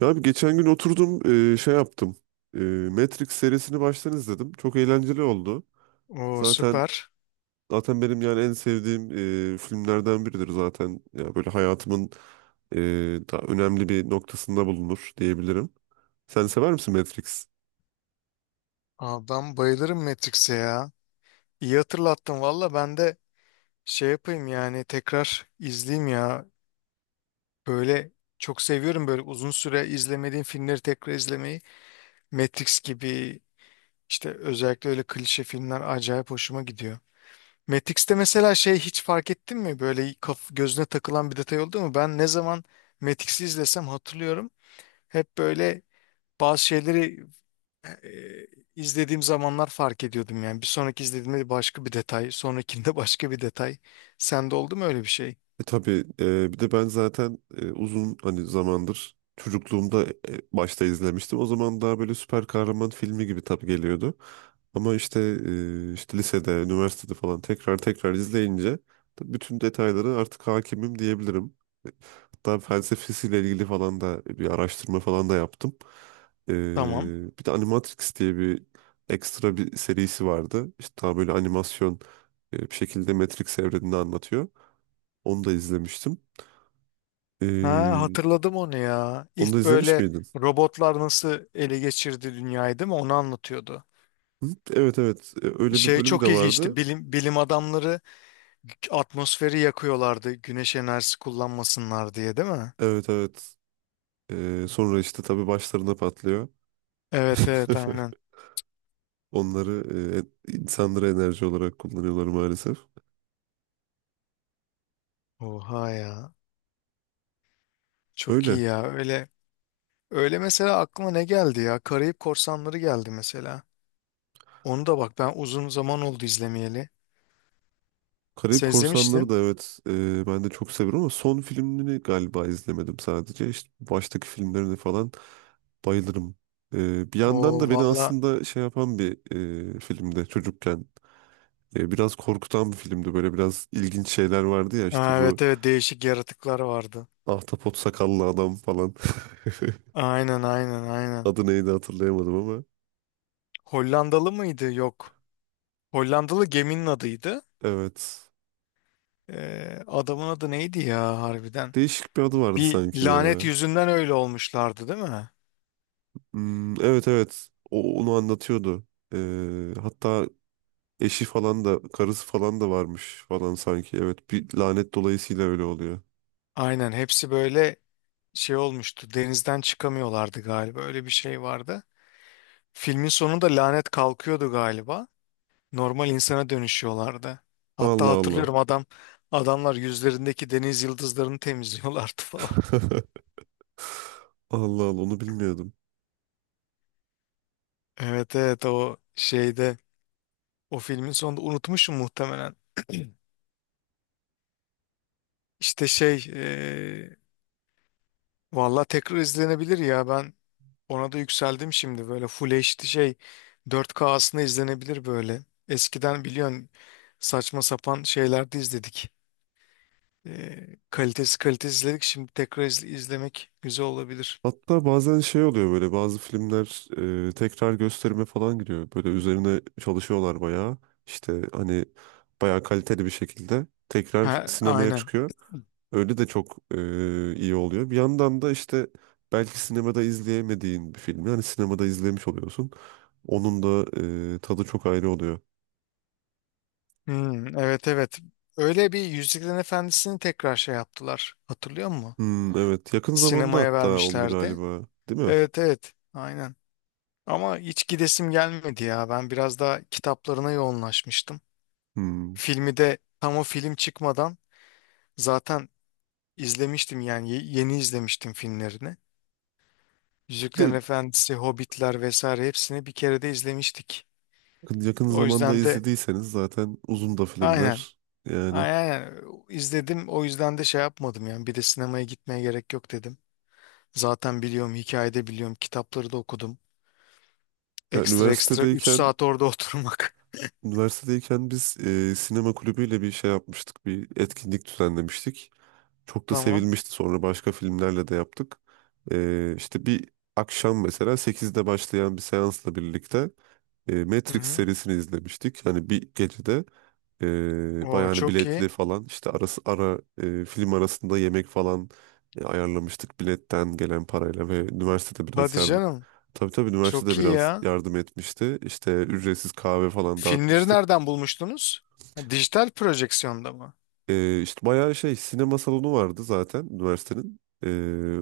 Ya abi, geçen gün oturdum, şey yaptım. E, Matrix serisini baştan izledim. Çok eğlenceli oldu. Oo Zaten süper. zaten benim, yani en sevdiğim filmlerden biridir zaten. Ya böyle hayatımın e, daha önemli bir noktasında bulunur diyebilirim. Sen sever misin Matrix? Adam bayılırım Matrix'e ya. İyi hatırlattın valla ben de şey yapayım yani tekrar izleyeyim ya. Böyle çok seviyorum böyle uzun süre izlemediğim filmleri tekrar izlemeyi. Matrix gibi işte özellikle öyle klişe filmler acayip hoşuma gidiyor. Matrix'te mesela şey hiç fark ettin mi? Böyle kaf gözüne takılan bir detay oldu mu? Ben ne zaman Matrix'i izlesem hatırlıyorum. Hep böyle bazı şeyleri Eee, izlediğim zamanlar fark ediyordum yani. Bir sonraki izlediğimde başka bir detay, sonrakinde başka bir detay. Sende oldu mu öyle bir şey? Tabii, bir de ben zaten uzun, hani, zamandır çocukluğumda başta izlemiştim. O zaman daha böyle süper kahraman filmi gibi tabii geliyordu. Ama işte, işte lisede, üniversitede falan tekrar tekrar izleyince tabii bütün detayları artık hakimim diyebilirim. E, Hatta felsefesiyle ilgili falan da bir araştırma falan da yaptım. E, Tamam. Bir de Animatrix diye bir ekstra bir serisi vardı. İşte daha böyle animasyon, bir şekilde Matrix evrenini anlatıyor. Onu da izlemiştim. Ha, Ee, hatırladım onu ya. Onu da İlk izlemiş böyle miydin? robotlar nasıl ele geçirdi dünyayı, değil mi? Onu anlatıyordu. Hı? Evet, evet. Öyle bir Şey bölümü de çok ilginçti. vardı. Bilim adamları atmosferi yakıyorlardı. Güneş enerjisi kullanmasınlar diye, değil mi? Evet, evet. Sonra işte tabii başlarına patlıyor. Evet, evet, aynen. Onları, insanlara enerji olarak kullanıyorlar maalesef. Oha ya. Çok Öyle. iyi ya. Öyle mesela aklıma ne geldi ya? Karayip Korsanları geldi mesela. Onu da bak ben uzun zaman oldu izlemeyeli. Karayip Sen Korsanları izlemiştin. da, evet, ben de çok severim ama son filmini galiba izlemedim sadece. İşte baştaki filmlerini falan bayılırım. Bir yandan Oo da beni valla. aslında şey yapan bir, filmde çocukken, biraz korkutan bir filmdi. Böyle biraz ilginç şeyler vardı ya, işte Ha, bu evet, evet, değişik yaratıklar vardı. ahtapot sakallı adam falan. Aynen, aynen, aynen. Adı neydi hatırlayamadım ama. Hollandalı mıydı? Yok. Hollandalı geminin adıydı. Evet. Adamın adı neydi ya harbiden? Değişik bir adı vardı Bir sanki lanet ya. yüzünden öyle olmuşlardı, değil mi? Hmm, evet, evet. Onu anlatıyordu. Hatta eşi falan da karısı falan da varmış falan sanki. Evet, bir lanet dolayısıyla öyle oluyor. Aynen hepsi böyle şey olmuştu. Denizden çıkamıyorlardı galiba. Öyle bir şey vardı. Filmin sonunda lanet kalkıyordu galiba. Normal insana dönüşüyorlardı. Hatta Allah Allah. hatırlıyorum adamlar yüzlerindeki deniz yıldızlarını temizliyorlardı falan. Allah Allah, onu bilmiyordum. Evet, evet, o şeyde o filmin sonunda unutmuşum muhtemelen. İşte şey e, valla tekrar izlenebilir ya ben ona da yükseldim şimdi böyle Full HD şey 4K aslında izlenebilir böyle. Eskiden biliyorsun saçma sapan şeylerde izledik. Kalitesi izledik şimdi izlemek güzel olabilir. Hatta bazen şey oluyor, böyle bazı filmler tekrar gösterime falan giriyor. Böyle üzerine çalışıyorlar bayağı. İşte hani bayağı kaliteli bir şekilde tekrar Ha, sinemaya aynen. çıkıyor. Öyle de çok iyi oluyor. Bir yandan da işte belki sinemada izleyemediğin bir filmi hani sinemada izlemiş oluyorsun. Onun da tadı çok ayrı oluyor. Hmm, evet, evet. Öyle bir Yüzüklerin Efendisi'ni tekrar şey yaptılar. Hatırlıyor musun? Hmm, evet, yakın zamanda Sinemaya hatta oldu vermişlerdi. galiba, değil mi? Evet, evet. Aynen. Ama hiç gidesim gelmedi ya. Ben biraz daha kitaplarına yoğunlaşmıştım. Hmm. Filmi de tam o film çıkmadan zaten izlemiştim yani yeni izlemiştim filmlerini. Yüzüklerin De, Efendisi, Hobbitler vesaire hepsini bir kere de izlemiştik. Yakın O zamanda yüzden de izlediyseniz zaten uzun da aynen. filmler yani. Aynen. Aynen. İzledim. O yüzden de şey yapmadım yani. Bir de sinemaya gitmeye gerek yok dedim. Zaten biliyorum, hikayede biliyorum, kitapları da okudum. Ya, Ekstra ekstra 3 üniversitedeyken saat orada oturmak. üniversitedeyken biz, sinema kulübüyle bir şey yapmıştık. Bir etkinlik düzenlemiştik. Çok da Tamam. sevilmişti. Sonra başka filmlerle de yaptık. İşte bir akşam, mesela 8'de başlayan bir seansla birlikte Hı Matrix hı. serisini izlemiştik. Hani bir gecede O bayağı, hani, çok biletli iyi. falan, işte ara, film arasında yemek falan ayarlamıştık biletten gelen parayla, ve üniversitede biraz Hadi yardım, canım. tabii, tabii Çok üniversitede iyi biraz ya. yardım etmişti. İşte ücretsiz kahve falan Filmleri dağıtmıştık. nereden bulmuştunuz? Ha, dijital projeksiyonda mı? İşte bayağı şey, sinema salonu vardı zaten üniversitenin.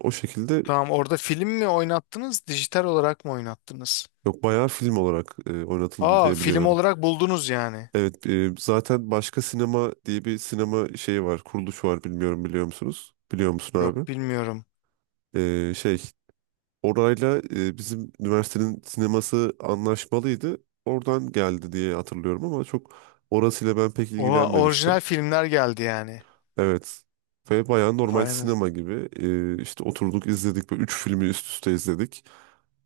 O şekilde, Tamam, orada film mi oynattınız, dijital olarak mı oynattınız? yok, bayağı film olarak oynatıldı Aa, diye film biliyorum. olarak buldunuz yani. Evet, zaten Başka Sinema diye bir sinema şeyi var, kuruluş var, bilmiyorum, biliyor musunuz? Biliyor musun abi? Yok, bilmiyorum. Şey, orayla, bizim üniversitenin sineması anlaşmalıydı. Oradan geldi diye hatırlıyorum ama çok orasıyla ben pek Oha, ilgilenmemiştim. orijinal filmler geldi yani. Evet. Ve bayağı normal Vay anas- sinema gibi, işte oturduk, izledik ve üç filmi üst üste izledik.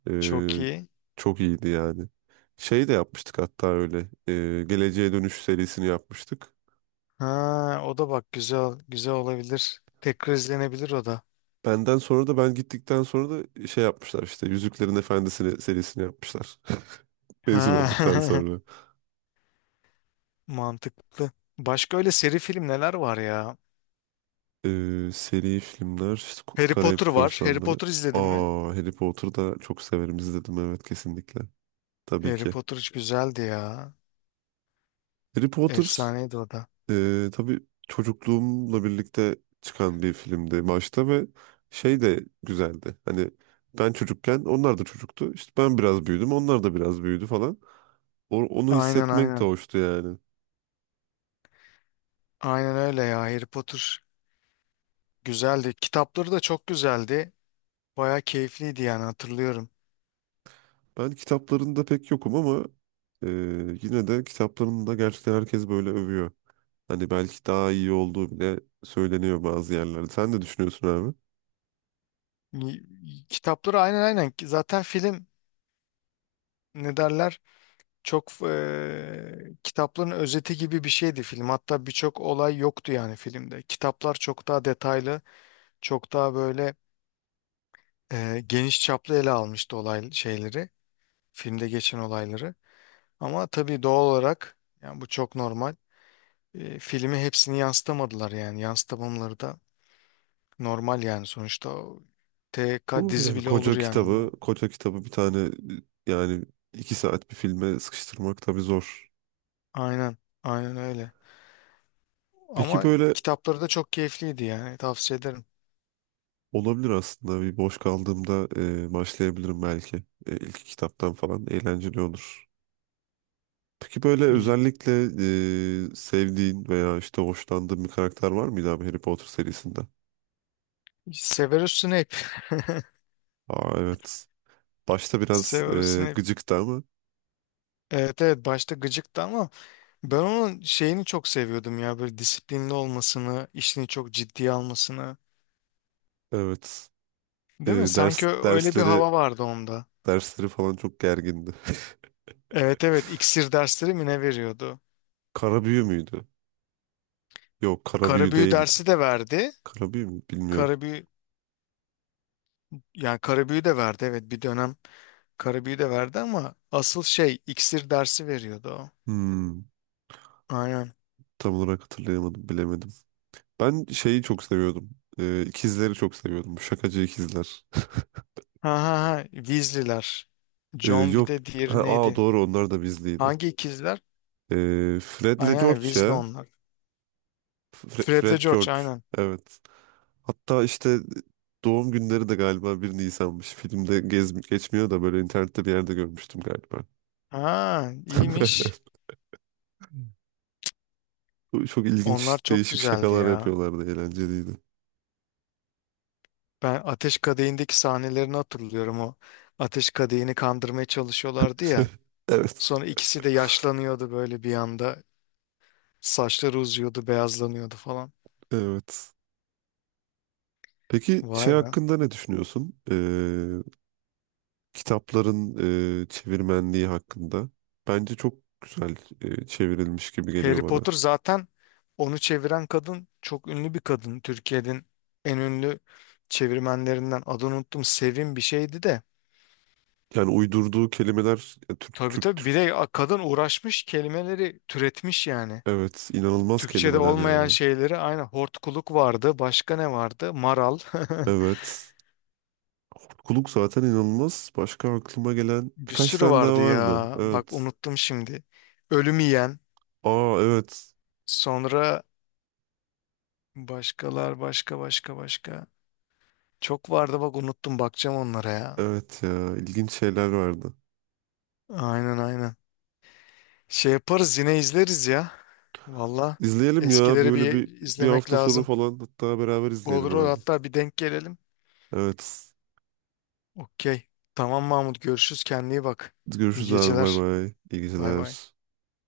E, Çok iyi. Çok iyiydi yani. Şey de yapmıştık hatta öyle. Geleceğe Dönüş serisini yapmıştık. Ha, o da bak güzel, güzel olabilir. Tekrar izlenebilir o da. Ben gittikten sonra da şey yapmışlar, işte Yüzüklerin Efendisi'ni serisini yapmışlar. Mezun olduktan Ha, sonra. mantıklı. Başka öyle seri film neler var ya? Seri filmler işte, Harry Karayip Potter var. Harry Korsanları. Potter izledin mi? Aa, Harry Potter'ı da çok severim, izledim, evet, kesinlikle. Tabii Harry ki. Potter hiç güzeldi ya. Harry Potter, Efsaneydi o da. Tabii çocukluğumla birlikte çıkan bir filmdi başta, ve şey de güzeldi. Hani ben çocukken onlar da çocuktu. İşte ben biraz büyüdüm, onlar da biraz büyüdü falan. Onu Aynen, hissetmek de aynen. hoştu yani. Aynen öyle ya. Harry Potter güzeldi. Kitapları da çok güzeldi. Baya keyifliydi yani hatırlıyorum. Ben kitaplarında pek yokum ama e, yine de kitaplarında gerçekten herkes böyle övüyor. Hani belki daha iyi olduğu bile söyleniyor bazı yerlerde. Sen ne düşünüyorsun abi? Kitapları aynen aynen. Zaten film ne derler? Çok kitapların özeti gibi bir şeydi film. Hatta birçok olay yoktu yani filmde. Kitaplar çok daha detaylı, çok daha böyle geniş çaplı ele almıştı olay şeyleri, filmde geçen olayları. Ama tabii doğal olarak yani bu çok normal. Filmi hepsini yansıtamadılar yani yansıtamamaları da normal yani sonuçta o TK Doğru, dizi yani bile olur koca yani kitabı, ondan. koca kitabı bir tane, yani 2 saat bir filme sıkıştırmak tabii zor. Aynen, aynen öyle. Peki, Ama böyle kitapları da çok keyifliydi yani tavsiye ederim. olabilir aslında. Bir boş kaldığımda başlayabilirim belki. İlk kitaptan falan eğlenceli olur. Peki, böyle Evet. özellikle sevdiğin veya işte hoşlandığın bir karakter var mıydı abi, Harry Potter serisinde? Severus Snape. Aa, evet. Başta biraz Severus Snape. gıcıktı ama, Evet, evet, başta gıcıktı ama ben onun şeyini çok seviyordum ya böyle disiplinli olmasını, işini çok ciddiye almasını. evet. E, Değil mi? Sanki ders öyle bir dersleri hava vardı onda. dersleri falan çok gergindi. Evet, evet, iksir dersleri mi ne veriyordu? Karabüyü müydü? Yok, Karabüyü Karabüyü değildi. dersi de verdi. Karabüyü mü? Bilmiyorum. Karabüyü yani karabüyü de verdi, evet, bir dönem karabüyü de verdi ama asıl şey iksir dersi veriyordu o. Hmm, Aynen. tam olarak hatırlayamadım, bilemedim. Ben şeyi çok seviyordum. İkizleri çok seviyordum. Şakacı ikizler. Ha ha ha Weasley'ler. John, bir Yok. de Ha, diğeri aa, neydi? doğru, onlar da bizliydi. Hangi ikizler? E, Fred'le Aynen George Weasley ya. onlar. Fred'le Fred George George. aynen. Evet. Hatta işte doğum günleri de galiba 1 Nisan'mış. Filmde gez geçmiyor da böyle internette bir yerde görmüştüm galiba. Ha, iyiymiş. Çok Onlar ilginç, çok değişik güzeldi şakalar ya. yapıyorlardı, eğlenceliydi. Ben Ateş Kadehi'ndeki sahnelerini hatırlıyorum o. Ateş Kadehi'ni kandırmaya çalışıyorlardı ya. Evet, Sonra ikisi de yaşlanıyordu böyle bir anda. Saçları uzuyordu, beyazlanıyordu falan. evet. Peki şey Vay be. hakkında ne düşünüyorsun? Kitapların çevirmenliği hakkında. Bence çok güzel, çevrilmiş gibi geliyor Harry bana. Potter zaten onu çeviren kadın çok ünlü bir kadın. Türkiye'nin en ünlü çevirmenlerinden adını unuttum. Sevim bir şeydi de. Yani uydurduğu kelimeler ya, Türk, Tabii, Türk, tabii, Türk. bir de kadın uğraşmış kelimeleri türetmiş yani. Evet, inanılmaz Türkçe'de kelimeler olmayan ya. şeyleri aynı hortkuluk vardı. Başka ne vardı? Maral. Evet. Kuluk zaten inanılmaz. Başka aklıma gelen Bir birkaç sürü tane daha vardı vardı. ya. Bak Evet. unuttum şimdi. Ölüm yiyen. Aa, evet. Sonra başka başka başka. Çok vardı bak unuttum bakacağım onlara ya. Evet ya, ilginç şeyler vardı. Aynen, aynen. Şey yaparız yine izleriz ya. Valla İzleyelim ya, eskileri böyle bir bir bir izlemek hafta sonu lazım. falan, hatta beraber izleyelim Olur, olur, abi. hatta bir denk gelelim. Evet. Okey. Tamam Mahmut, görüşürüz, kendine iyi bak. İyi Görüşürüz abi, bay geceler. bay. İyi Bay bay. geceler.